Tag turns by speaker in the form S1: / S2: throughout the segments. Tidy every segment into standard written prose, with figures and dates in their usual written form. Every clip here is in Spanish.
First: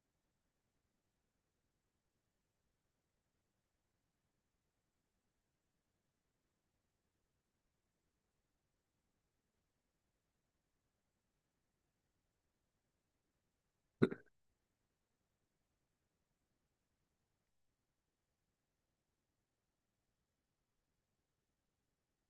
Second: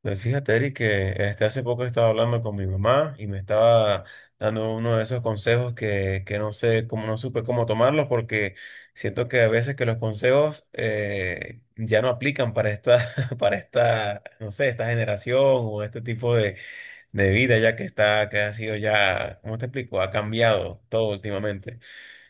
S1: Pues fíjate, Eric, que hace poco estaba hablando con mi mamá y me estaba dando uno de esos consejos que no sé cómo, no supe cómo tomarlos porque siento que a veces que los consejos ya no aplican para para esta, no sé, esta generación o este tipo de vida, ya que está, que ha sido ya, ¿cómo te explico? Ha cambiado todo últimamente.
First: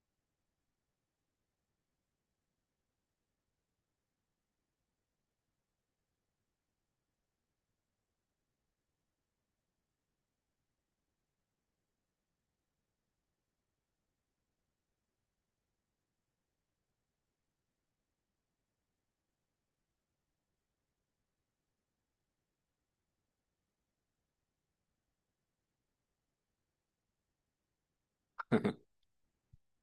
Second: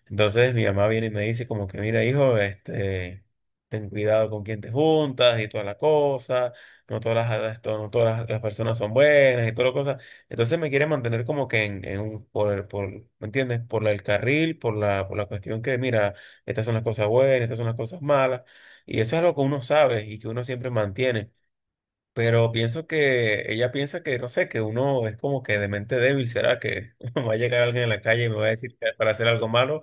S1: Entonces mi mamá viene y me dice como que, mira, hijo, ten cuidado con quién te juntas y toda la cosa, no todas las personas son buenas y toda la cosa. Entonces me quiere mantener como que en un, ¿me entiendes? El carril, por la cuestión que, mira, estas son las cosas buenas, estas son las cosas malas. Y eso es algo que uno sabe y que uno siempre mantiene. Pero pienso que ella piensa que, no sé, que uno es como que de mente débil. ¿Será que va a llegar alguien en la calle y me va a decir para hacer algo malo?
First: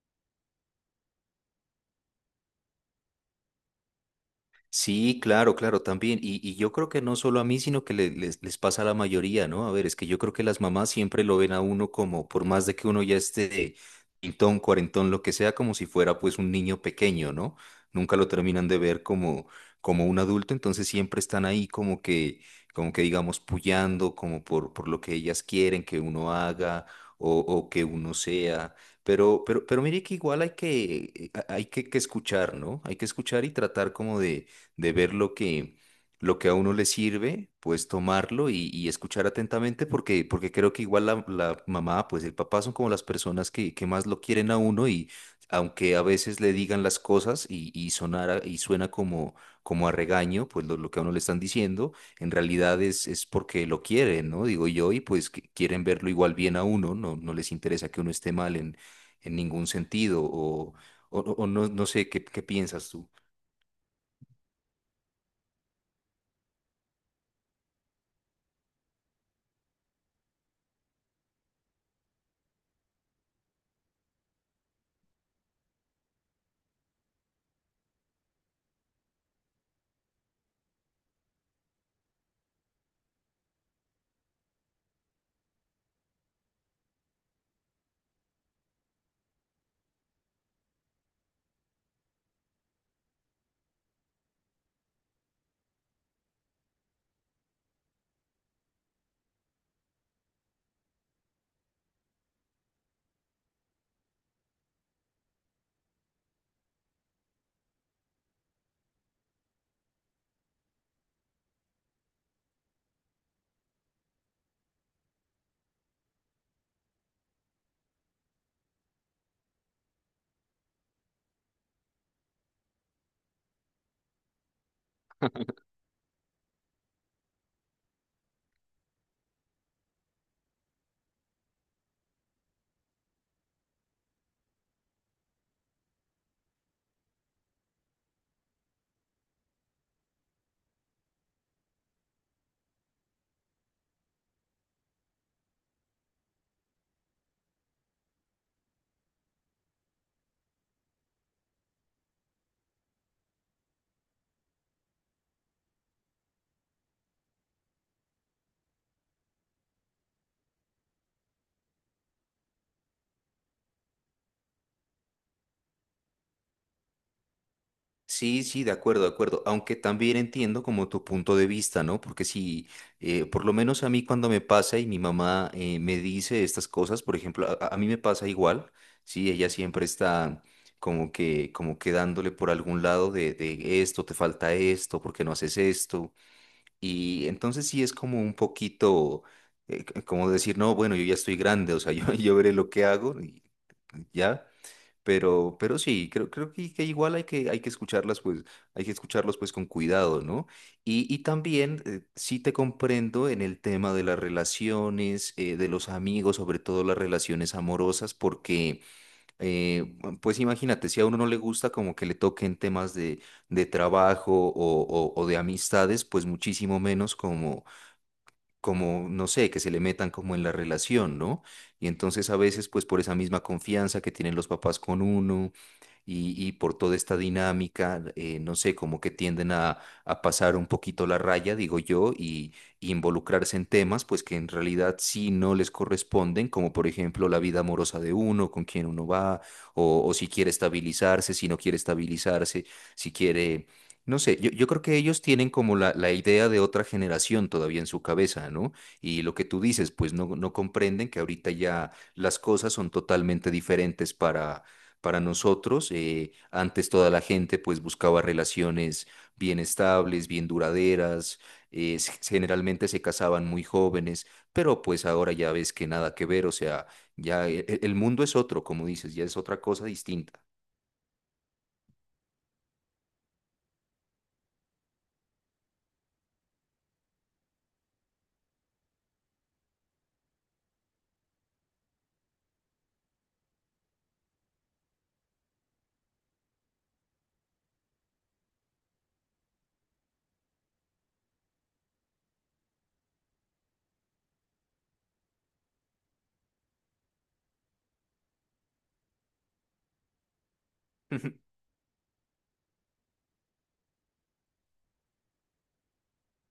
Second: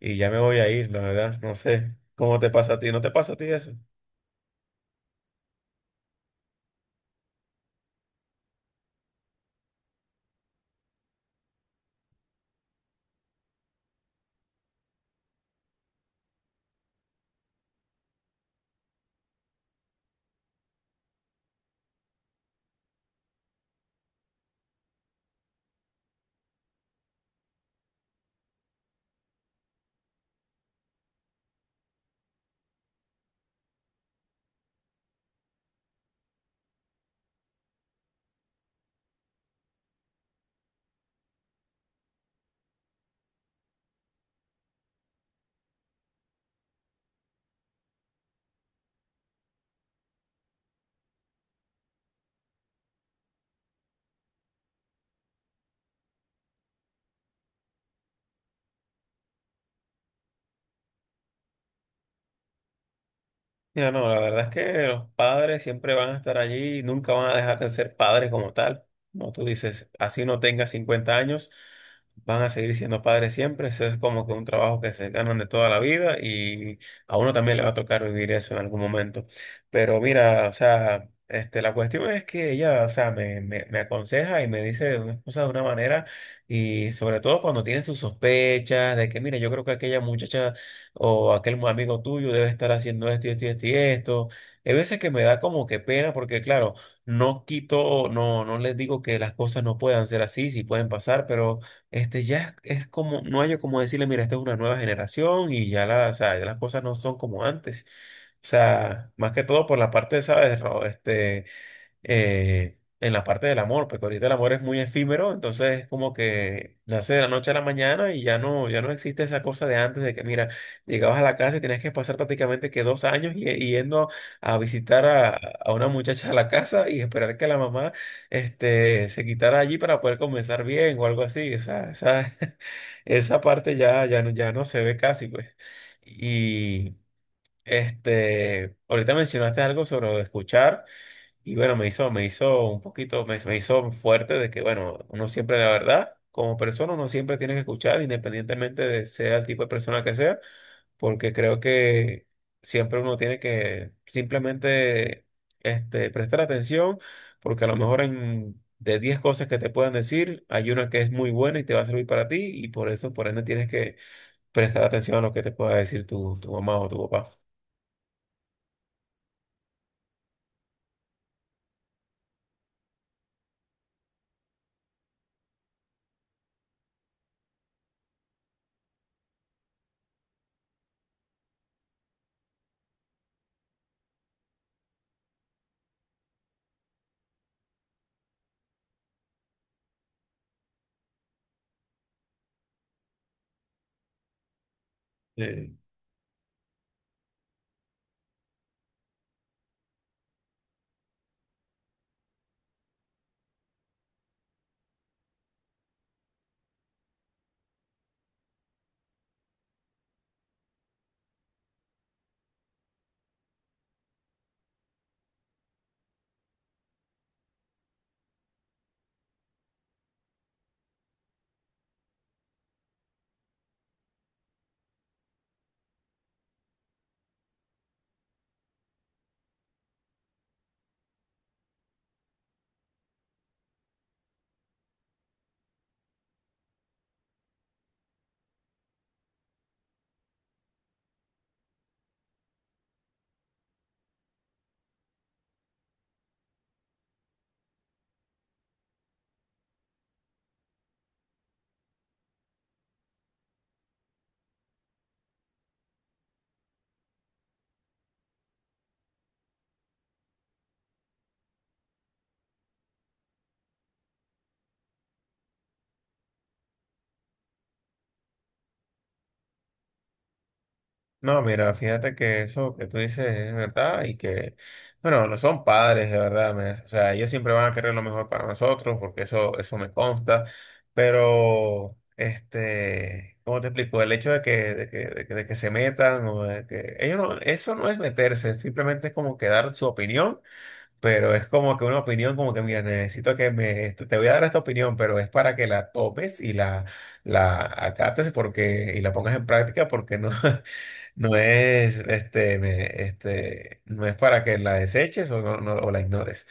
S1: Y ya me voy a ir, la verdad. No sé cómo te pasa a ti, ¿no te pasa a ti eso?
S2: Sí, claro, claro, también. Y yo creo que no solo a mí, sino que les pasa a la mayoría, ¿no? A ver, es que yo creo que las mamás siempre lo ven a uno como, por más de que uno ya esté pintón, cuarentón, lo que sea, como si fuera pues un niño pequeño, ¿no? Nunca lo terminan de ver como, como un adulto, entonces siempre están ahí como que digamos, puyando, como por lo que ellas quieren que uno haga o que uno sea. Pero mire que igual hay que hay que escuchar, ¿no? Hay que escuchar y tratar como de ver lo que a uno le sirve, pues tomarlo y escuchar atentamente, porque, porque creo que igual la mamá, pues el papá son como las personas que más lo quieren a uno y aunque a veces le digan las cosas y sonara, y suena como, como a regaño, pues lo que a uno le están diciendo, en realidad es porque lo quieren, ¿no? Digo yo, y pues que quieren verlo igual bien a uno, no les interesa que uno esté mal en ningún sentido, o, o no sé qué, qué piensas tú.
S1: Mira, no, la verdad es que los padres siempre van a estar allí y nunca van a dejar de ser padres como tal. Como tú dices, así no tengas 50 años, van a seguir siendo padres siempre. Eso es como que un trabajo que se ganan de toda la vida y a uno también le va a tocar vivir eso en algún momento. Pero mira, o sea, la cuestión es que ella, o sea, me aconseja y me dice unas cosas de una manera y sobre todo cuando tiene sus sospechas de que, mira, yo creo que aquella muchacha o aquel amigo tuyo debe estar haciendo esto y esto y esto y esto. Hay veces que me da como que pena porque, claro, no quito, no, no les digo que las cosas no puedan ser así, sí pueden pasar, pero ya es como, no hay como decirle, mira, esta es una nueva generación y ya, o sea, ya las cosas no son como antes. O sea, más que todo por la parte, ¿sabes? Ro? Eh, en la parte del amor, porque ahorita el amor es muy efímero, entonces es como que nace de la noche a la mañana y ya no existe esa cosa de antes de que, mira, llegabas a la casa y tenías que pasar prácticamente que 2 años y yendo a visitar a una muchacha a la casa y esperar que la mamá se quitara allí para poder comenzar bien o algo así. Esa parte ya no se ve casi, pues. Y ahorita mencionaste algo sobre lo de escuchar. Y bueno, me hizo un poquito, me hizo fuerte de que, bueno, uno siempre, la verdad, como persona, uno siempre tiene que escuchar, independientemente de sea el tipo de persona que sea, porque creo que siempre uno tiene que simplemente prestar atención, porque a lo mejor en, de 10 cosas que te puedan decir, hay una que es muy buena y te va a servir para ti, y por eso, por ende, tienes que prestar atención a lo que te pueda decir tu mamá o tu papá.
S2: Sí, sí, de acuerdo, de acuerdo. Aunque también entiendo como tu punto de vista, ¿no? Porque si, por lo menos a mí cuando me pasa y mi mamá me dice estas cosas, por ejemplo, a mí me pasa igual, sí, ella siempre está como que dándole por algún lado de esto, te falta esto, ¿por qué no haces esto? Y entonces sí es como un poquito, como decir, no, bueno, yo ya estoy grande, o sea, yo veré lo que hago y ya. Pero,
S1: Sí.
S2: pero sí, creo que igual hay hay que escucharlas, pues, hay que escucharlos pues con cuidado, ¿no? Y también sí te comprendo en el tema de las relaciones, de los amigos, sobre todo las relaciones amorosas, porque, eh, pues imagínate, si a uno no le gusta como que le toquen temas de trabajo o de amistades, pues muchísimo menos como, no sé, que se le metan como en la relación, ¿no? Y entonces a veces, pues por esa misma confianza que tienen los papás con uno y por toda esta dinámica, no sé, como que tienden a pasar un poquito la raya, digo yo, y involucrarse en temas, pues que en realidad sí no les corresponden, como por ejemplo la vida amorosa de uno, con quién uno va, o si quiere estabilizarse, si no quiere estabilizarse, si quiere no sé, yo creo que ellos tienen como la idea de otra generación todavía en su cabeza, ¿no? Y lo que tú dices, pues no, no comprenden que ahorita ya las cosas son totalmente diferentes para nosotros. Antes toda la gente pues buscaba relaciones bien estables, bien duraderas, generalmente se casaban muy jóvenes, pero pues ahora ya ves que nada que ver, o sea, ya el mundo es otro, como dices, ya es otra cosa distinta.
S1: No, mira, fíjate que eso que tú dices es verdad y que, bueno, no son padres, de verdad, o sea, ellos siempre van a querer lo mejor para nosotros porque eso me consta, pero, ¿cómo te explico? El hecho de que, de que se metan o de que ellos no, eso no es meterse, simplemente es como que dar su opinión, pero es como que una opinión como que, mira, necesito te voy a dar esta opinión, pero es para que la tomes y la acates porque, y la pongas en práctica porque no. No es, este, me- este, no es para que la deseches o, no, o la ignores.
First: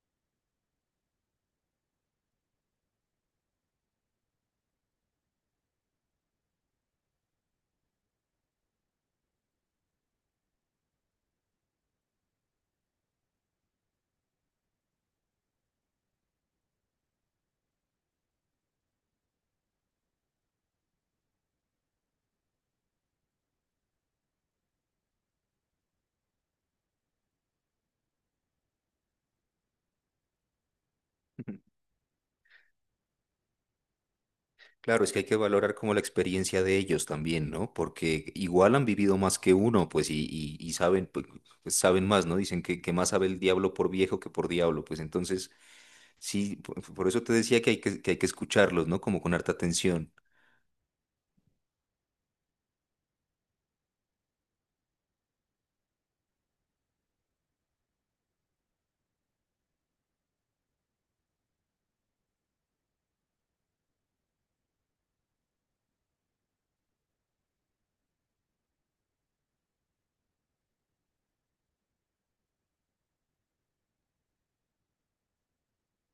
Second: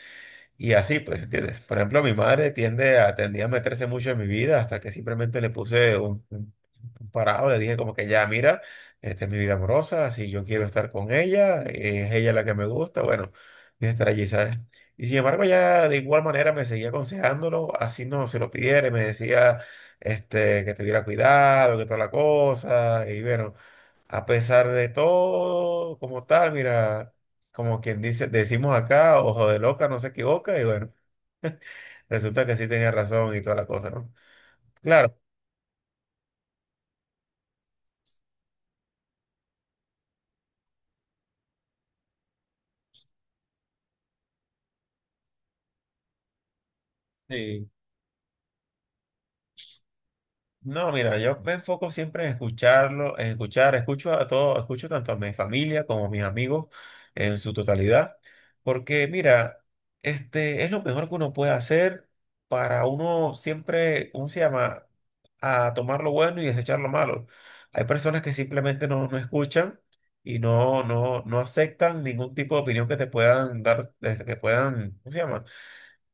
S1: Y así, pues, ¿entiendes? Por ejemplo, mi madre tendía a meterse mucho en mi vida hasta que simplemente le puse un parado, le dije como que ya, mira, esta es mi vida amorosa, si yo quiero estar con ella, es ella la que me gusta, bueno, voy a estar allí, ¿sabes? Y sin embargo, ya de igual manera me seguía aconsejándolo, así no se lo pidiera, y me decía, que tuviera cuidado, que toda la cosa, y bueno. A pesar de todo, como tal, mira, como quien dice, decimos acá, ojo de loca, no se equivoca, y bueno, resulta que sí tenía razón y toda la cosa, ¿no?
S2: Claro, es
S1: Claro.
S2: que hay que valorar como la experiencia de ellos también, ¿no? Porque igual han vivido más que uno, pues, y saben, pues, pues, saben más, ¿no? Dicen que más sabe el diablo por viejo que por diablo, pues entonces, sí, por eso te decía
S1: Sí.
S2: que hay que hay que escucharlos, ¿no? Como con harta atención.
S1: No, mira, yo me enfoco siempre en escucharlo, en escuchar, escucho a todo, escucho tanto a mi familia como a mis amigos en su totalidad, porque mira, este es lo mejor que uno puede hacer para uno siempre, ¿cómo se llama? A tomar lo bueno y desechar lo malo. Hay personas que simplemente no, no escuchan y no, no aceptan ningún tipo de opinión que te puedan dar, desde que puedan, ¿cómo se llama?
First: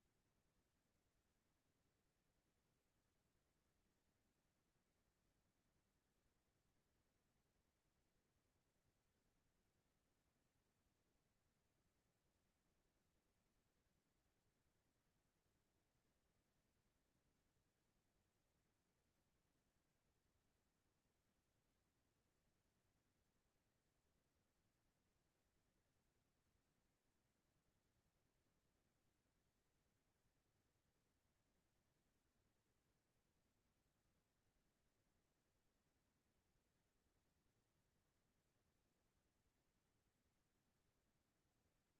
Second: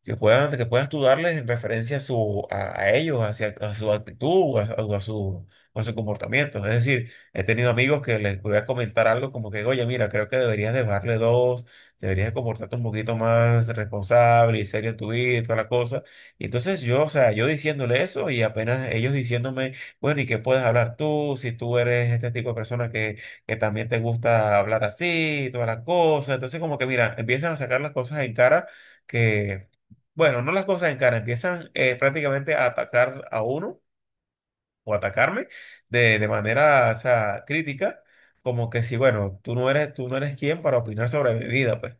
S1: Que puedas tú darles en referencia a, su, a ellos, hacia, a su actitud, a su comportamiento. Es decir, he tenido amigos que les voy a comentar algo como que, oye, mira, creo que deberías de bajarle dos, deberías comportarte un poquito más responsable y serio en tu vida y toda la cosa. Y entonces yo, o sea, yo diciéndole eso y apenas ellos diciéndome, bueno, ¿y qué puedes hablar tú si tú eres este tipo de persona que también te gusta hablar así y toda la cosa? Entonces como que, mira, empiezan a sacar las cosas en cara que bueno, no las cosas en cara, empiezan prácticamente a atacar a uno o atacarme de manera, o sea, crítica, como que si, bueno, tú no eres quien para opinar sobre mi vida, pues.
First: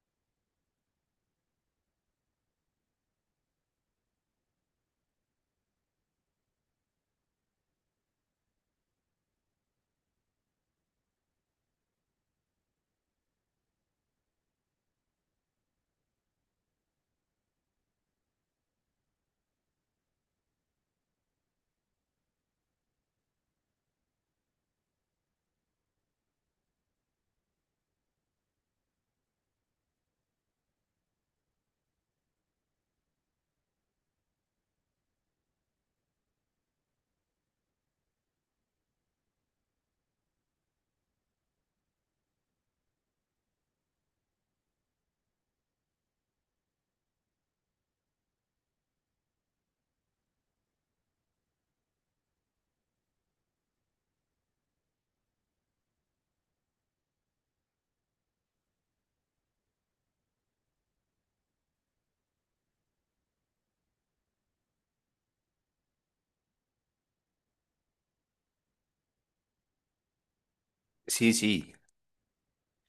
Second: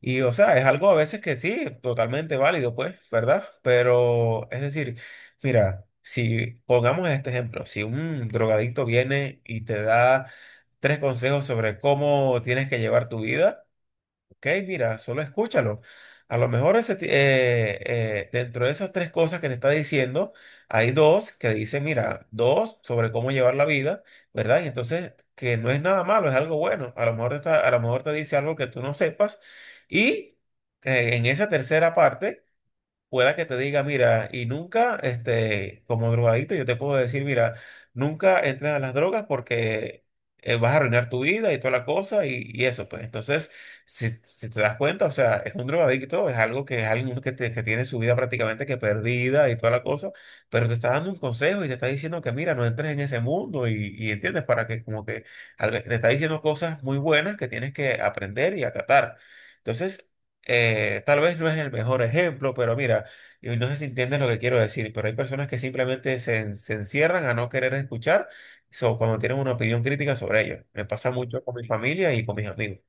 S1: Y, o sea, es algo a veces que sí, totalmente válido, pues, ¿verdad? Pero, es decir, mira, si pongamos este ejemplo, si un drogadicto viene y te da tres consejos sobre cómo tienes que llevar tu vida, ok, mira, solo escúchalo. A lo mejor ese dentro de esas tres cosas que te está diciendo, hay dos que dicen, mira, dos sobre cómo llevar la vida, ¿verdad? Y entonces, que no es nada malo, es algo bueno. A lo mejor a lo mejor te dice algo que tú no sepas. Y en esa tercera parte pueda que te diga, mira, y nunca, como drogadito, yo te puedo decir, mira, nunca entres a las drogas porque vas a arruinar tu vida y toda la cosa y eso, pues. Entonces, si, si te das cuenta, o sea, es un drogadicto, es algo que es alguien que, que tiene su vida prácticamente que perdida y toda la cosa, pero te está dando un consejo y te está diciendo que, mira, no entres en ese mundo y entiendes, para que como que te está diciendo cosas muy buenas que tienes que aprender y acatar. Entonces, tal vez no es el mejor ejemplo, pero mira, y no sé si entiendes lo que quiero decir, pero hay personas que simplemente se encierran a no querer escuchar so, cuando tienen una opinión crítica sobre ellos. Me pasa
S2: Sí,
S1: mucho con mi
S2: sí,
S1: familia y con mis amigos.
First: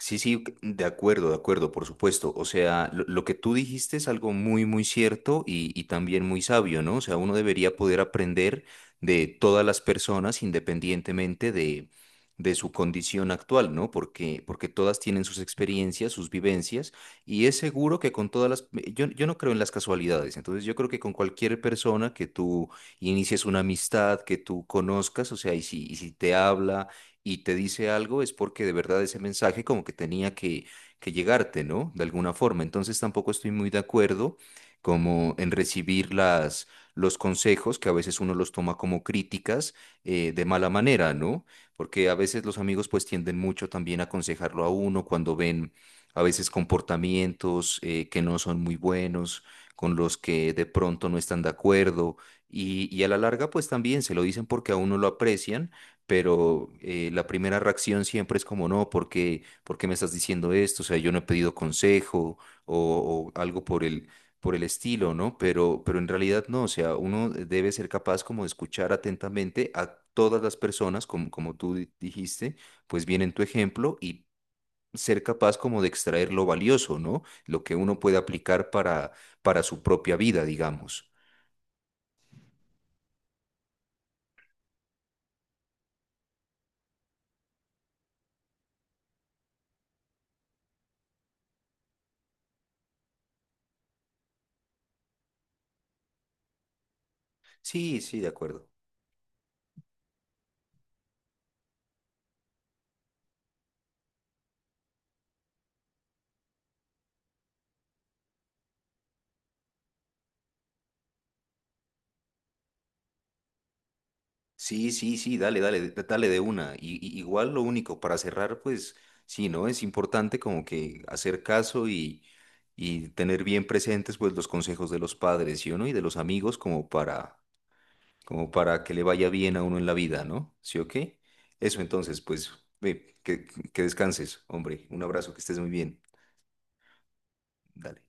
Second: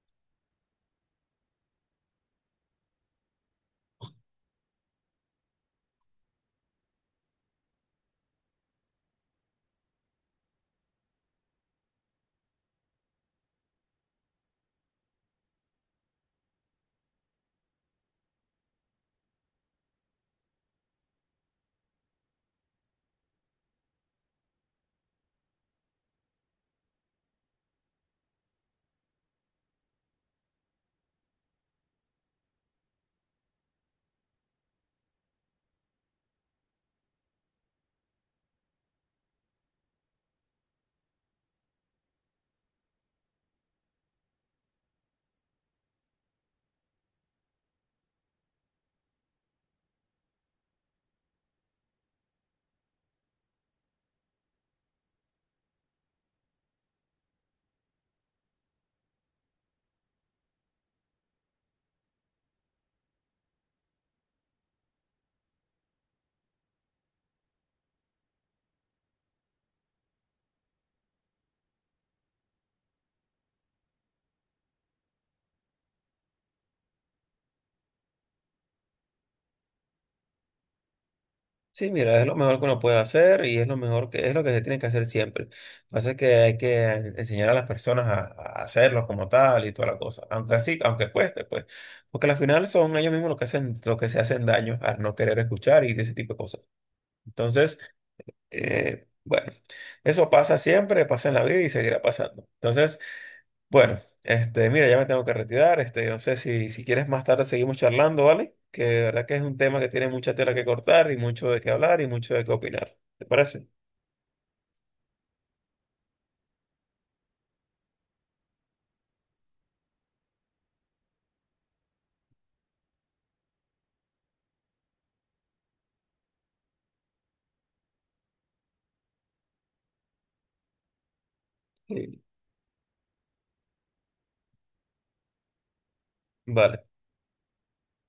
S2: sí, sí, de acuerdo, por supuesto. O sea, lo que tú dijiste es algo muy, muy cierto y también muy sabio, ¿no? O sea, uno debería poder aprender de todas las personas independientemente de su condición actual, ¿no? Porque, porque todas tienen sus experiencias, sus vivencias y es seguro que con todas Yo, yo no creo en las casualidades, entonces yo creo que con cualquier persona que tú inicies una amistad, que tú conozcas, o sea, y si te habla y te dice algo, es porque de verdad ese mensaje como que tenía que llegarte, ¿no? De alguna forma. Entonces tampoco estoy muy de acuerdo como en recibir los consejos, que a veces uno los toma como críticas de mala manera, ¿no? Porque a veces los amigos pues tienden mucho también a aconsejarlo a uno cuando ven a veces comportamientos que no son muy buenos, con los que de pronto no están de acuerdo y a la larga pues también se lo dicen porque a uno lo aprecian pero la primera reacción siempre es como, no, por qué me estás diciendo esto? O sea, yo no he pedido consejo o algo por el estilo, ¿no? Pero en realidad no, o sea, uno debe ser capaz como de escuchar atentamente a todas las personas, como, como tú dijiste, pues bien en tu ejemplo y ser capaz como de extraer lo valioso, ¿no? Lo que uno puede aplicar para su propia vida, digamos.
S1: Sí, mira, es lo mejor que uno puede hacer y es lo mejor que es lo que se tiene que hacer siempre. Pasa que hay que enseñar a las personas a hacerlo como tal y toda la cosa, aunque así, aunque cueste, pues, porque al final son ellos mismos los que hacen, los que se hacen daño al no querer escuchar y de ese tipo de cosas. Entonces,
S2: Sí, sí, de acuerdo.
S1: Bueno, eso pasa siempre, pasa en la vida y seguirá pasando. Entonces, bueno, mira, ya me tengo que retirar. No sé si quieres más tarde seguimos charlando, ¿vale? Que de verdad que es un tema que tiene mucha tela que cortar y mucho de qué hablar y mucho de qué opinar. ¿Te parece?
S2: Sí, sí, sí, dale, dale, dale de una. Igual lo único, para cerrar, pues sí, ¿no? Es importante como que hacer caso y tener bien presentes pues los consejos de los padres, ¿sí o no? Y de los amigos como para, como para que le vaya bien a uno en la vida, ¿no? ¿Sí o qué? Eso entonces,
S1: Sí.
S2: pues, ve, que descanses, hombre. Un abrazo, que estés muy bien.
S1: Vale.
S2: Dale.